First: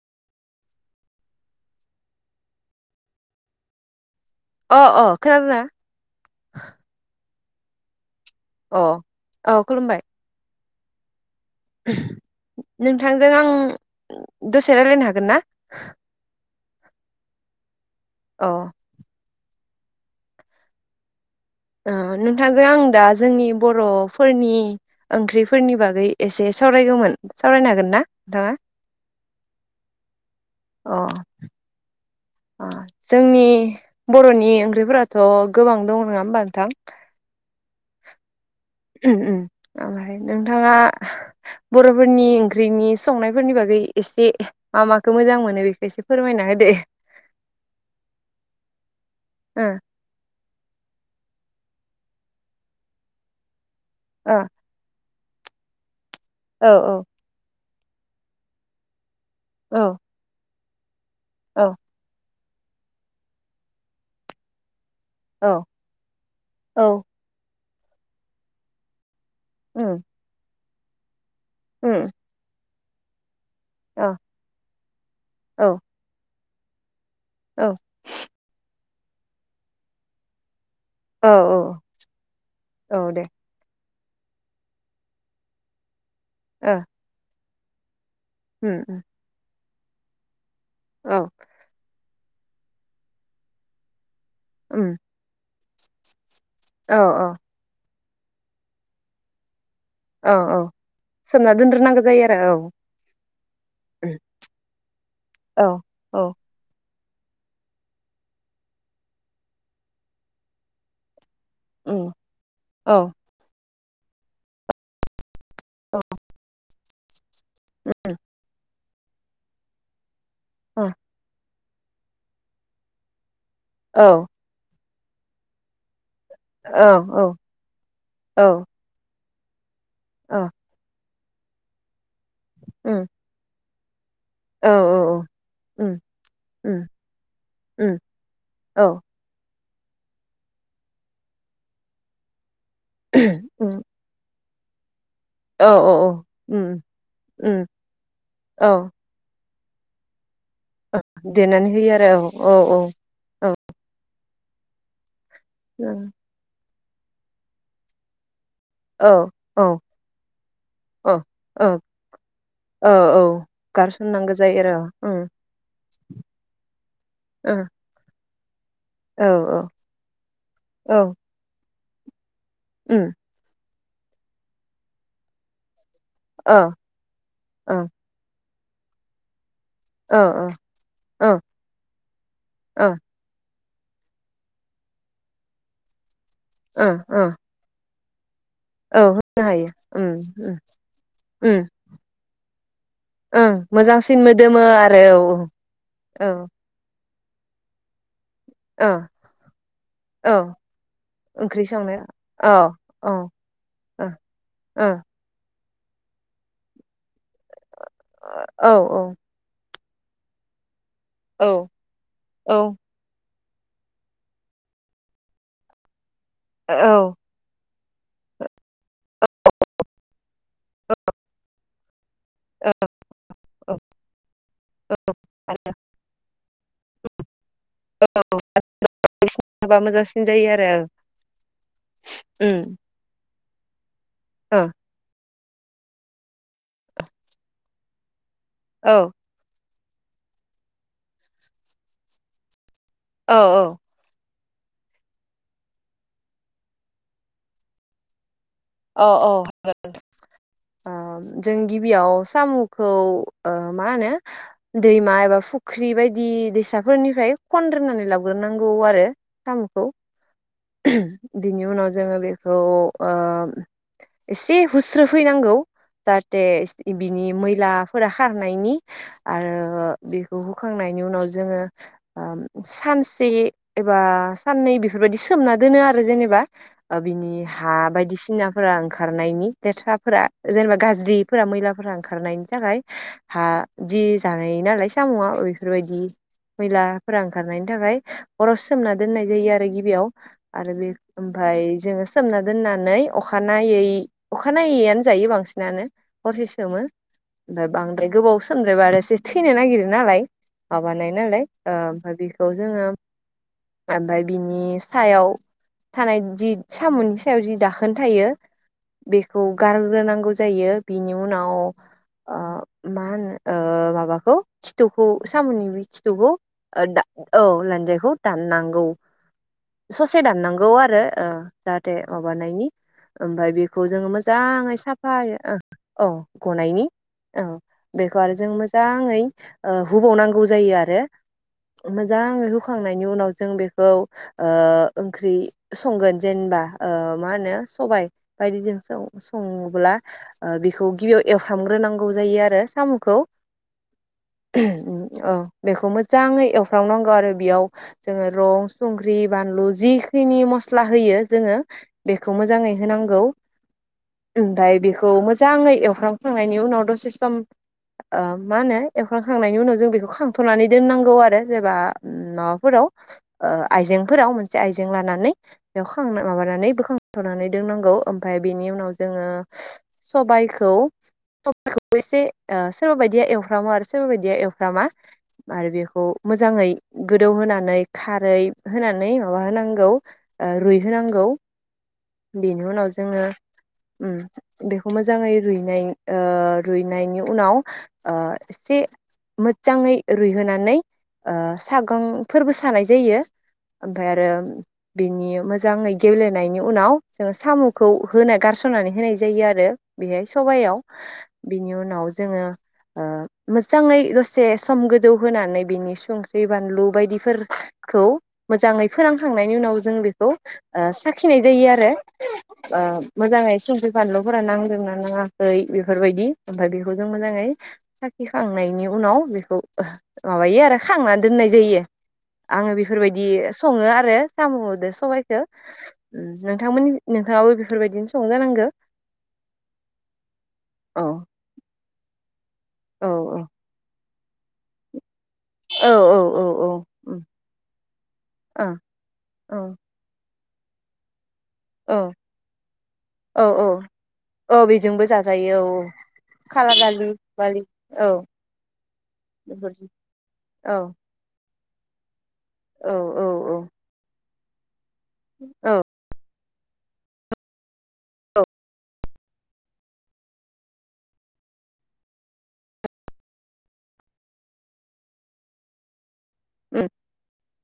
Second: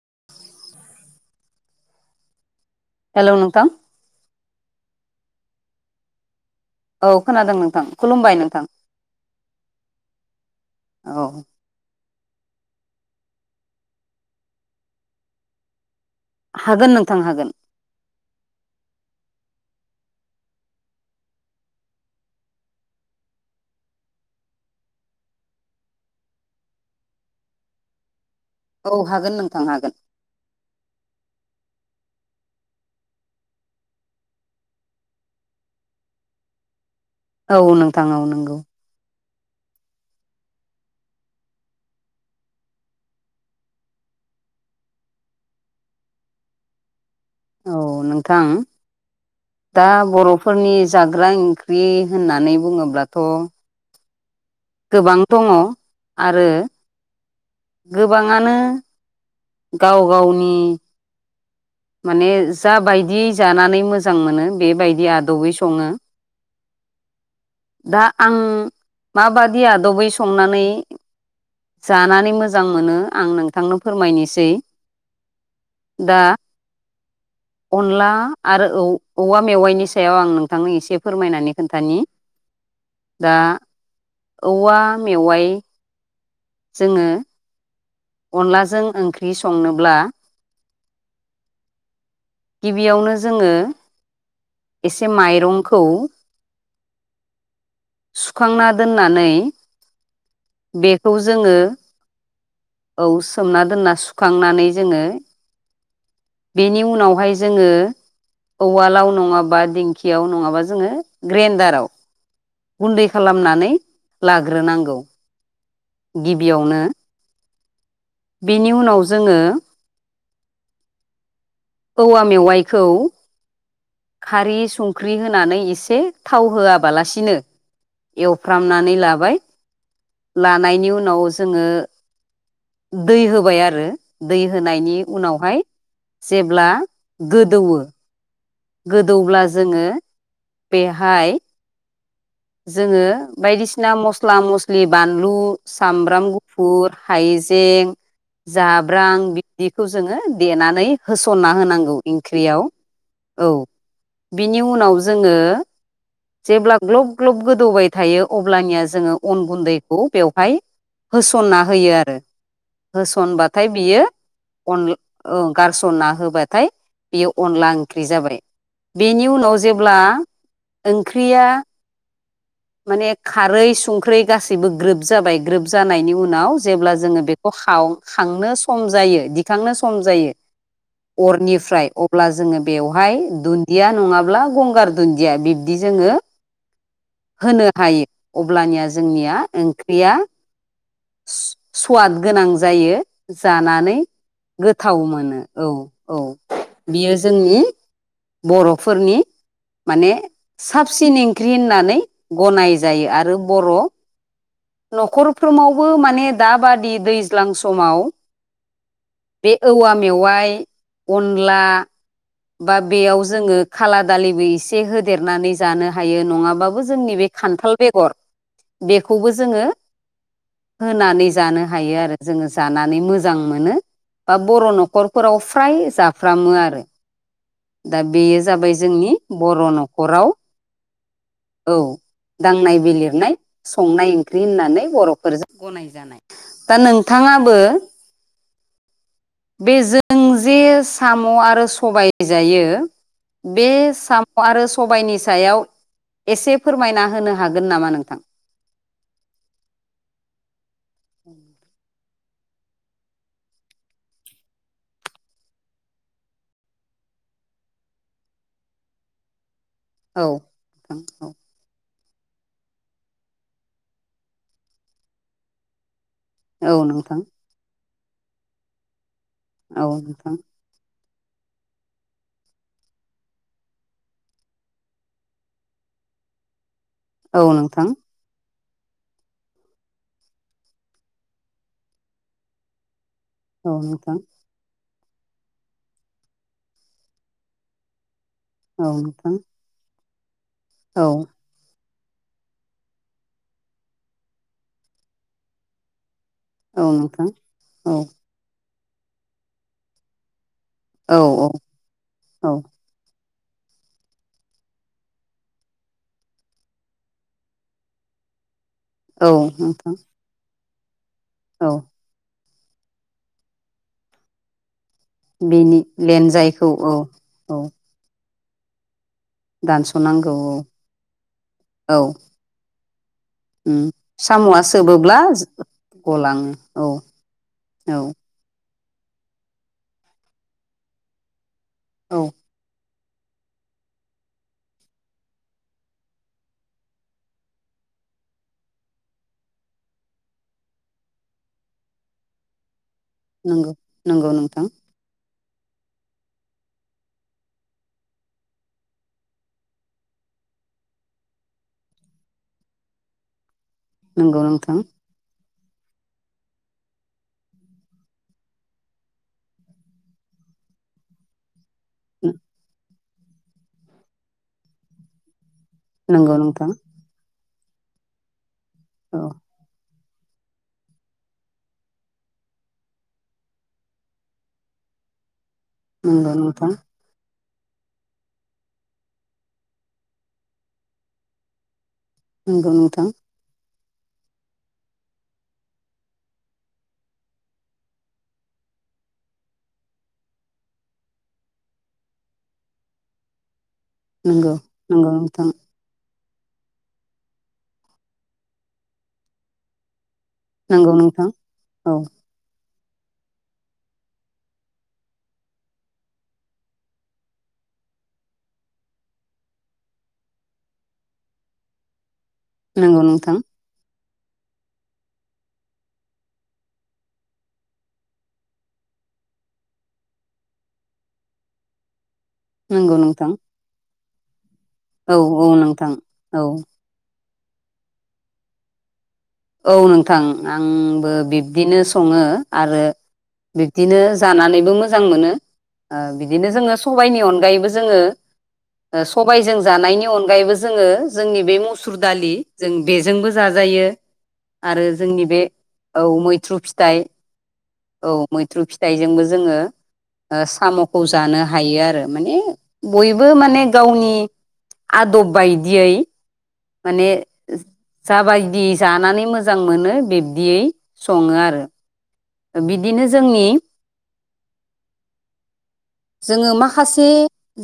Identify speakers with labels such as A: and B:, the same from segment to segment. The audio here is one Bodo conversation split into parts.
A: [inaudible] हेल' नोंथां
B: अ -अ खोनादों ना?
A: ओ खोनादों नोंथां। खुलुमबाय नोंथां
B: अ औ खुलुमबाय।
A: औ
B: नोंथांजों आं दसे राय्लायनो हागोन ना?
A: हागोन नोंथां हागोन।
B: औ ओ नोंथांजों आं दा जोंनि बर'फोरनि ओंख्रिफोरनि बागै एसे सावरायगौमोन सावरायनो हागोन ना नोंथाङा।
A: औ हागोन नोंथां हागोन।
B: अ जोंनि बर'नि ओंख्रिफोराथ' गोबां दं नङा होमबा नोंथां
A: औ नोंथां औ नंगौ।
B: उम -उम। ओमफाय नोंथाङा बर'फोरनि ओंख्रिनि संनायफोरनि बागै एसे मा -माखौ मोजां मोनो बेखौ एसे फोरमायना होदो।
A: औ नोंथां दा बर'फोरनि जाग्राओं बि होननानै बुङोब्लाथ'
B: ओ
A: गोबां दङ आरो।
B: ओ ओ
A: गोबाङानो
B: औ
A: गाव-गावनि
B: औ
A: माने जा बायदियै जानानै मोजां मोनो बेबायदि जि
B: औ
A: आदबै सङो
B: औ
A: दा आं माबादि
B: उम
A: आदबै संनानै
B: उम
A: जानानै मोजां मोनो आं नों थांनो
B: औ
A: फोरमायनोसै
B: औ
A: दा
B: औ
A: अनला आरो औवा मेवाइनि सायाव आं नों बिथांनो एसे
B: औ
A: फोरमायनानै खोन्थानि
B: औ दे
A: दा औवा मेवाय
B: ओ
A: जोङो
B: उम
A: अनलाजों
B: उम
A: ओंख्रि संनोब्ला
B: औ।
A: गिबियावनो जोङो
B: उम
A: एसे माइरंखौ
B: औ -औ।
A: सुखांना दोननानै
B: औ -औ
A: बेखौ
B: सोमना
A: जोङो
B: दोनद्रोनांगौ जायो आरो औ।
A: औ सोमना दोनना
B: उम
A: सुखांनानै जोङो
B: औ औ
A: बेनि उनाव बेहाय जोङो उवालाव नङाबा दिंखियाव नङाबा जोङो ग्रेन्डाराव
B: उम औ
A: गुन्दै खालामनानै लाग्रोनांगौ।
B: औ
A: गिबियावनो बिनि उनाव जोङो
B: अह।
A: औवा मेवाइखौ
B: औ
A: खारि संख्रि होनानै एसे थाव
B: औ औ ओ
A: होआबालासिनो एवफ्रामनानै लाबाय। लानायनि उनाव जोङो
B: उम
A: दै होबाय आरो। दै
B: औ
A: होनायनि
B: औ
A: उनावहाय
B: उम
A: जेब्ला
B: उम
A: गोदौवो,
B: उम औ
A: गोदौब्ला जोङो बेहाय जोङो
B: उम
A: बायदिसिना मस्ला मस बानलु,
B: औ औ
A: सामब्राम
B: उम
A: गुफुर,
B: उम
A: हायजें,
B: औ
A: जाब्रां बि दिखौ जोङो देनानै होसनना
B: देनानै होयो
A: होनांगौ
B: आरो औ
A: इंख्रियाव
B: औ
A: औ। बिनि उनाव जोङो जेब्ला ग्लब ग्लब गोदौबाय थायो, अब्लानिया
B: औ
A: जोङो अन
B: औ
A: गुन्दैखौ बेवहाय
B: औ
A: होसनना होयो आरो।
B: औ औ
A: होसनबाथाय बियो
B: गारसननांगौ जायो आरो
A: अन
B: उम
A: ओं गारस'ना होबाथाय बेयो
B: ओ
A: अनला ओंख्रि जाबाय। बेनि
B: औ
A: उनाव
B: औ
A: जेब्ला
B: औ
A: ओंख्रिया
B: उम
A: माने खारै सुंख्रै गासैबो ग्रोब जाबाय ग्रोब जानायनि उनाव
B: ओ
A: जेब्ला जोङो बेखौ
B: ओं
A: खाव खांनो सम जायो खांनो सम
B: ओ
A: जायो
B: ओ ओ
A: अरनिफ्राय अब्ला जोङो
B: ओ
A: बेवहाय दुन दिया नङाब्ला गंगार दुन्दिया, बिब्दि जोङो
B: ओ ओ।
A: होनो हायो। अब्लानिया
B: औ
A: जोंनिया
B: होनो हायो उम
A: ओंख्रिया
B: उम उम
A: सु स्वाद गोनां जायो
B: ओं
A: जानानै
B: मोजांसिन मोदोमो आरो
A: गोथाव
B: औ
A: मोनो औ।
B: औ।
A: बियो जोंनि
B: औ
A: बर'फोरनि माने
B: औ
A: साबसिन इंख्रि
B: ओंख्रि संनो
A: होननानै
B: औ
A: गनाय जायो
B: औ ओ
A: आरो बर'
B: ओ औ
A: नख'रफ्रोमावबो माने दाबादि दै दैज्लां समाव
B: औ
A: बे औवा मेवाइ
B: औ
A: अनला
B: औ
A: बा बेयाव जोङो खाला दालिबो इसे होदेरनानै जानो हायो, नङाबाबो जों नैबे खान्थाल बेगर, बेखौबो जोङो होनानै जानो हायो आरो। जोङो जानानै मोजां मोनो।
B: औ
A: बा बर' नख'रफोराव फ्राय जाफ्रामो आरो। दा बेयो जाबाय जोंनि बर'
B: हाबा मोजांसिन
A: नख'राव
B: जायो आरो
A: औ
B: उम
A: दांनाय बिलिरनाय संनाय ओंख्रि
B: ओ
A: होननानै बर'फोरजों गनाय जानाय। दा नोंथाङाबो
B: औ।
A: बे जों जे साम' आरो सबाय जायो,
B: औ
A: बे सा म' आरो सबाइनि सायाव एसे फोरमायना होनो हागोन नामा नोंथां?
B: अह अह हागोन नोंथां। ओ जों गिबियाव सामुखौ ओ मा होनो दैमा एबा फुख्रि बायदि दैसाफोरनिफ्राय खनद्रोनानै लाबग्रोनांगौ आरो। सामुखौ।
A: औ
B: बिनि उनाव जोङो बेखौ ओ एसे हुस्रोफैनांगौ जाहाथे
A: नोंथां
B: बिनि मैला फोरा खारनायनि
A: औ नोंथां
B: आरो बेखौ हुखांनायनि उनाव जोङो ओ सानसे एबा साननै बिफोरबायदि सोमना दोनो आरो जेने बा ओ बिनि
A: औ
B: हा
A: नोंथां
B: बायदिसिना फोरा ओंखारनायनि, लेथ्राफोरा जेनेबा गाज्रिफोरा मैलाफोरा ओंखारनायनि थाखाय हा
A: औ नोंथां औ
B: जि
A: नोंथां औ
B: जानाय नालाय सामुुआ ओ इफोरबायदि मैलाफोरा ओंखारनायनि थाखाय। हराव सोमना दोननाय
A: नोंथां
B: जायो आरो गिबियाव आरो बे
A: औ
B: ओमफ्राय जोङो सोमना दोननानै अखानायै अखानायैआनो जायो बांसिनानो हरसे सोमो
A: नोंथां
B: ओमफाय
A: औ
B: बांद्राय गोबाव सोमद्रायबा आरो एसे थैनो नागिरो नालाय माबानाय
A: औ औ
B: नालाय ओमफाय
A: औ
B: बेखौ जोङो ओमफाय बिनि सायाव थानाय जि साम'नि सायाव जि दाख ओन थायो
A: औ
B: बेखौ
A: नोंथां
B: गारग्रोनांगौ जायो बिनि उनाव
A: औ
B: ओ मा होनो ओ माबाखौ थुखौ साम'नि
A: बेनि
B: बे खिथुखौ
A: लेनजायखौ
B: ओ
A: औ
B: दा औ लान्जायखौ दाननांगौ ससे
A: दानस'नांगौ औ
B: दाननांगौ आरो ओ जाहाथे
A: औ
B: माबानायनि ओमफाय
A: उम
B: बेखौ जोङो
A: साम'आ
B: मोजाङै
A: सोबोब्ला
B: साफायै ओ औ
A: गलाङो
B: गनायनि
A: औ
B: ओ
A: औ
B: बेखौ आरो जों मो जाङै ओ हुबावनांगौ जायो आरो
A: औ
B: मोजाङै हुखांनाय बेनि उनाव जों बेखौ ओ ओंख्रि संगोन जेनबा ओ मा होनो सबाइ बायदिजों सं संङोब्ला ओ बिखौ गिबियाव एवफ्रामग्रोनांगौ जायो आरो। साम'खौ
A: नंगौ नंगौ नोंथां
B: उम ओ औ। बेखौ मोजाङै एवफ्रामनांगौ आरो बेयाव जोङो रं संख्रि बानलु जिखिनि मस्ला होयो जोङो बेखौ मोजाङै होनांगौ
A: नंगौ
B: ओमफाय
A: नोंथां
B: बेखौ मो जाङै एवफ्रामखांनायनि उनाव दसे सम ओ मा होनो एवफ्रामखांनायनि उनाव जों बेखौ खांथ'नानै दोननांगौ आरो। जेनेबा उम माबाफोराव ओ आइजेंफोराव मोनसे आयजें लानानै बेयाव खांना
A: नंगौ नोंथां
B: माबानानै बोखांथनानै दोननांगौ ओमफाय बेनि उनाव
A: औ
B: जोङो सबाइखौ सबाइखौबो एसे ओ सोरबा बायदिया एवफ्रामो आरो सोरबा बायदिया एवफ्रामा आरो बेखौ
A: नंगौ
B: मोजाङै
A: नोंथां
B: गोदौ होना नै खारै होनानै माबा होनांगौ ओ रुइहो नांगौ बेनि
A: नंगौ
B: उनाव
A: नोंथां
B: जोङो उम बेखौ मोजाङै रुइनाय ओ रुइनायनि उनाव ओ एसे मोजांङै रुइहोनानै ओ सागं फोरबो सानाय जायो। ओमफाय आरो
A: नंगौ नंगौ
B: बिनि
A: नोंथां
B: मोजाङै गेेब्ले होनायनि उनाव जोङो साम'खौ होना गारसननानै होनाय जायो आरो। बिहाय सबाइआव
A: नंगौ नोंथां
B: बिनि
A: औ
B: उनाव जोङो ओ मोजाङै दसे सम गोदौ होनानै बिनि संख्रि बानलु बायदिफोर खौ मोजाङै फोरानखांनायनि उनाव जों बेखौ ओ साखिनाय जायो आरो ओ
A: नंगौ नोंथां
B: मोजाङै संख्रि बानलुफोरा नांदोंना नाङाखै बेफोरबायदि ओमफाय बेखौ जों मोजाङै साखिखांनायनि उनाव बेखौ ओह माबायो आरो खांना दोननाय जायो। आङो
A: नंगौ
B: बेफोरबायदि
A: नोंथां
B: सङो आरो साम'दो
A: औ
B: सबायखो।
A: औ नोंथां औ
B: नोंथांमोननि नोंथाङाबो बेफोरबायदिनो संजानांगौ।
A: औ नोंथां आंबो बिब्दिनो संङो आरो
B: औ औ
A: बिब्दिनो जानानैबो मोजां मोनो
B: औ
A: ओ
B: औ औ
A: बिदिनो जोंङो
B: औ
A: सबायनि अनगायैबो जोंङो ओ सबायजों
B: औ
A: जानायनि अनगायैबो जोंङो जोंनि बे मुसुर
B: औ
A: दालि जों बेजोंबो जाजायो।
B: ओ
A: आरो
B: बेजोंबो
A: जोंनि बे
B: जाजायो औ औ
A: मैथ्रु
B: काला
A: फिथाइ
B: दालि दालि औ।
A: मैथ्रु फिथाइजोंबो जोङो
B: बेबादि
A: ओ साम'खौ जानो हायो आरो माने
B: औ औ
A: बयबो
B: औ
A: माने गावनि आदब
B: औ
A: बायदियै माने जाबायदि जानानै मोजां मोनो बिब्दियै संङो आरो। ओ बिदिनो जोंनि जोंङो
B: उम
A: माखासे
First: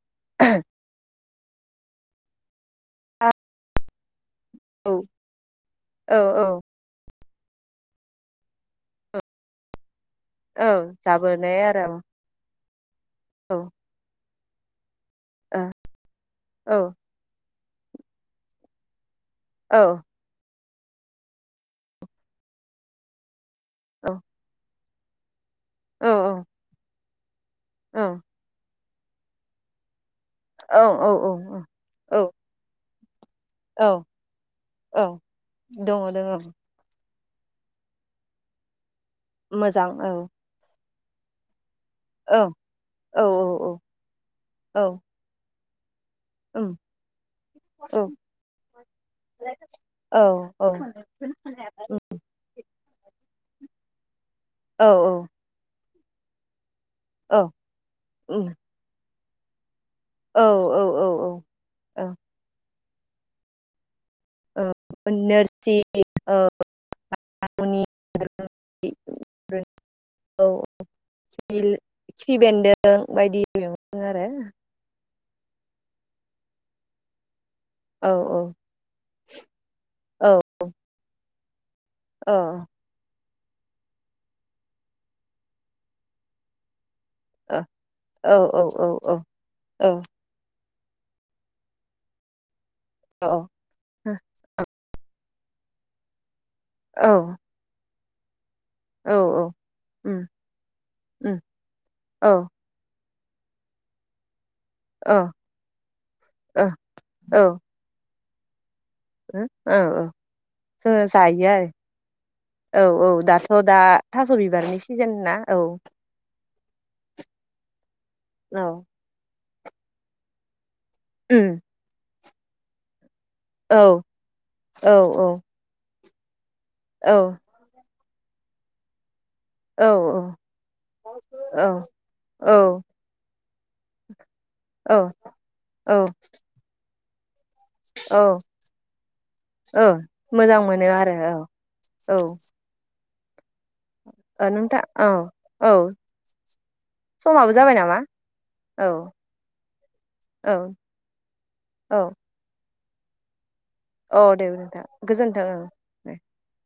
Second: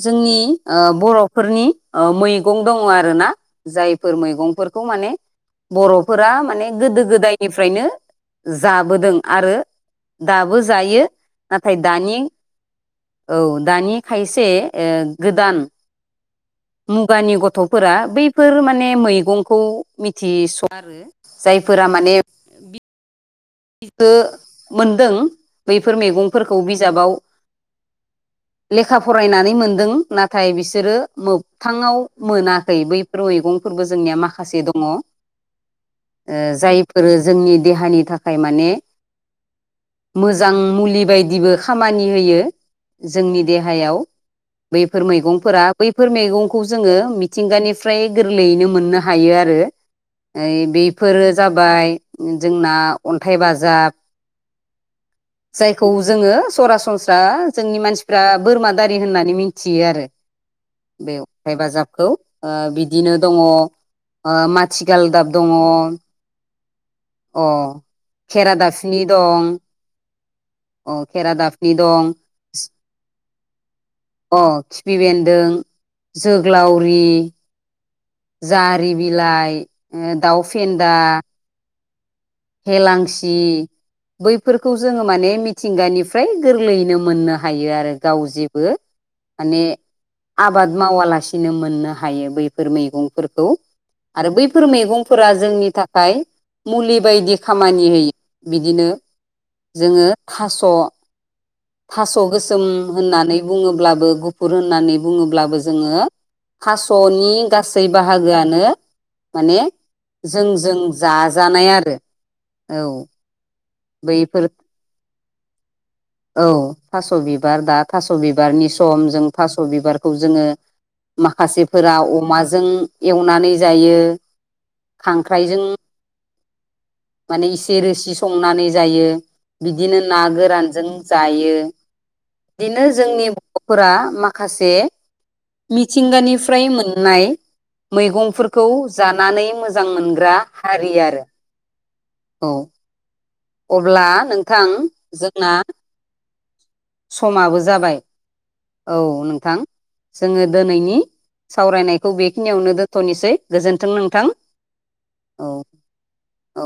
A: जोंनि ओ बर' फोरनि ओ मैगं दंङ आरोना जायफोर मैगं फोरखौ
B: औ
A: माने
B: औ
A: बर'फोरा
B: औ
A: माने गोदो गोदायनिफ्रायनो जाबोदों। आरो दाबो
B: औ
A: जायो
B: जाबोनाय
A: नाथाय
B: आरो
A: दानि औ दानि खायसे ओ गोदान
B: औ औ
A: मुगानि गथ' फोरा बैफोर माने मैइगंखौ
B: औ
A: मिथिस आरो जायफोरा माने बिखो
B: औ
A: मोनदों बैफोर मेगंफोरखौ बिजाबाव
B: ओ।
A: लेखा फरायनानै मोन्दों नाथाय बिसोरो मोगथाङाव
B: औ
A: मोनाखै बै मैगंफोरबो
B: औ
A: जोंनिया माखासे दङ' ओ
B: औ दङ दङ
A: जायफोरो जोंनि देहानि थाखाय माने
B: मोजां औ
A: मोजां मुलि बायदिबो खामानि
B: औ
A: होयो
B: औ
A: जोंनि
B: औ औ
A: देहायाव
B: औ
A: बैफोर मैगंफोरा बैफोर मैगंखौ
B: उम
A: जोङो
B: औ औ
A: मिथिंगानिफ्राय गोरलैयैनो मोननो हायो आरो। ओ
B: औ
A: बेफोरो जाबाय जोंना अन्थाइ बाजाब
B: औ औ।
A: खौ जोङो सरासनस्रा जोंनि मानसिफ्रा
B: उम
A: बोरमा दारि होननानै मिन्थियो थियो आरो
B: औ औ औ
A: बे
B: औ
A: अन्थाय
B: औ
A: बाजाबखौ ओ बिदिनो दङ' ओ
B: औ
A: माथिगालदाब दङ'
B: नोरसिं
A: अ
B: उनि
A: खेरादाफिनि दं
B: औ।
A: अ
B: बे
A: खेरादाफिनि दं
B: खिफिबेन्दों बायदि मेगं आरो
A: अ खिफि बेन्दों जोग्लावरि
B: औ औ
A: जारि बिलाइ ओ दाउ फेन्दा
B: औ
A: हेलांसि बैफोरखौ जोङो माने मिथिंगानिफ्राय गोरलैयैनो मोननो हायो आरो गाव
B: औ औ
A: जेबो
B: औ औ
A: माने आब बाद मावालासेनो मोननो हायो बैफोर
B: औ
A: मैगंफोरखौ आरो बैफोर मैगं फोरा जोंनि थाखाय मुलि बायदि
B: औ
A: खामानि होयो। बिदिनो
B: औ औ
A: जोङो
B: उम
A: थास'
B: उम
A: थास'
B: औ
A: गोसोम होननानै बुङोब्लाबो गु बुन होननानै
B: औ
A: बुङोब्लाबो जोङो
B: औ
A: थास'नि
B: औ
A: गासै बाहागोआनो माने
B: औ
A: जों जों
B: जोङो जायो
A: जाजानाय आरो।
B: औ औ दाथ' दा थास'
A: बैफोर
B: बिबारनि सिजोन ना औ।
A: औ थास' बिबार दा थास' बिबारनि
B: औ
A: सम जों थास' बिबारखौ जोङो
B: उम
A: माखासेफोरा अमाजों एवनानै
B: औ
A: जायो
B: औ औ
A: खांख्राइजों
B: औ
A: माने इसे रोसि संनानै जायो
B: औ
A: बिदिनो ना गोरानजों जायो
B: औ
A: इदिनो जोंनि बर'फोरा माखा खासे
B: औ
A: मिथिंगानिफ्राय मोननाय
B: औ
A: मैगंफोरखौ जानानै
B: औ
A: मोजां मोनग्रा
B: मोजां मोनो
A: हारि आरो।
B: औ।
A: अब्ला
B: औ
A: नोंथां
B: औ
A: जोंना
B: औ
A: समाबो जाबाय। औ नोंथां जोङो
B: औ
A: दिनैनि
B: औ
A: सावरायनायखौ बेखिनियावनो दोन थनोसै। गोजोन्थों
B: औ
A: नोंथां
B: दे नोंथां गोजोन्थों
A: औ
B: ओं दे
A: औ।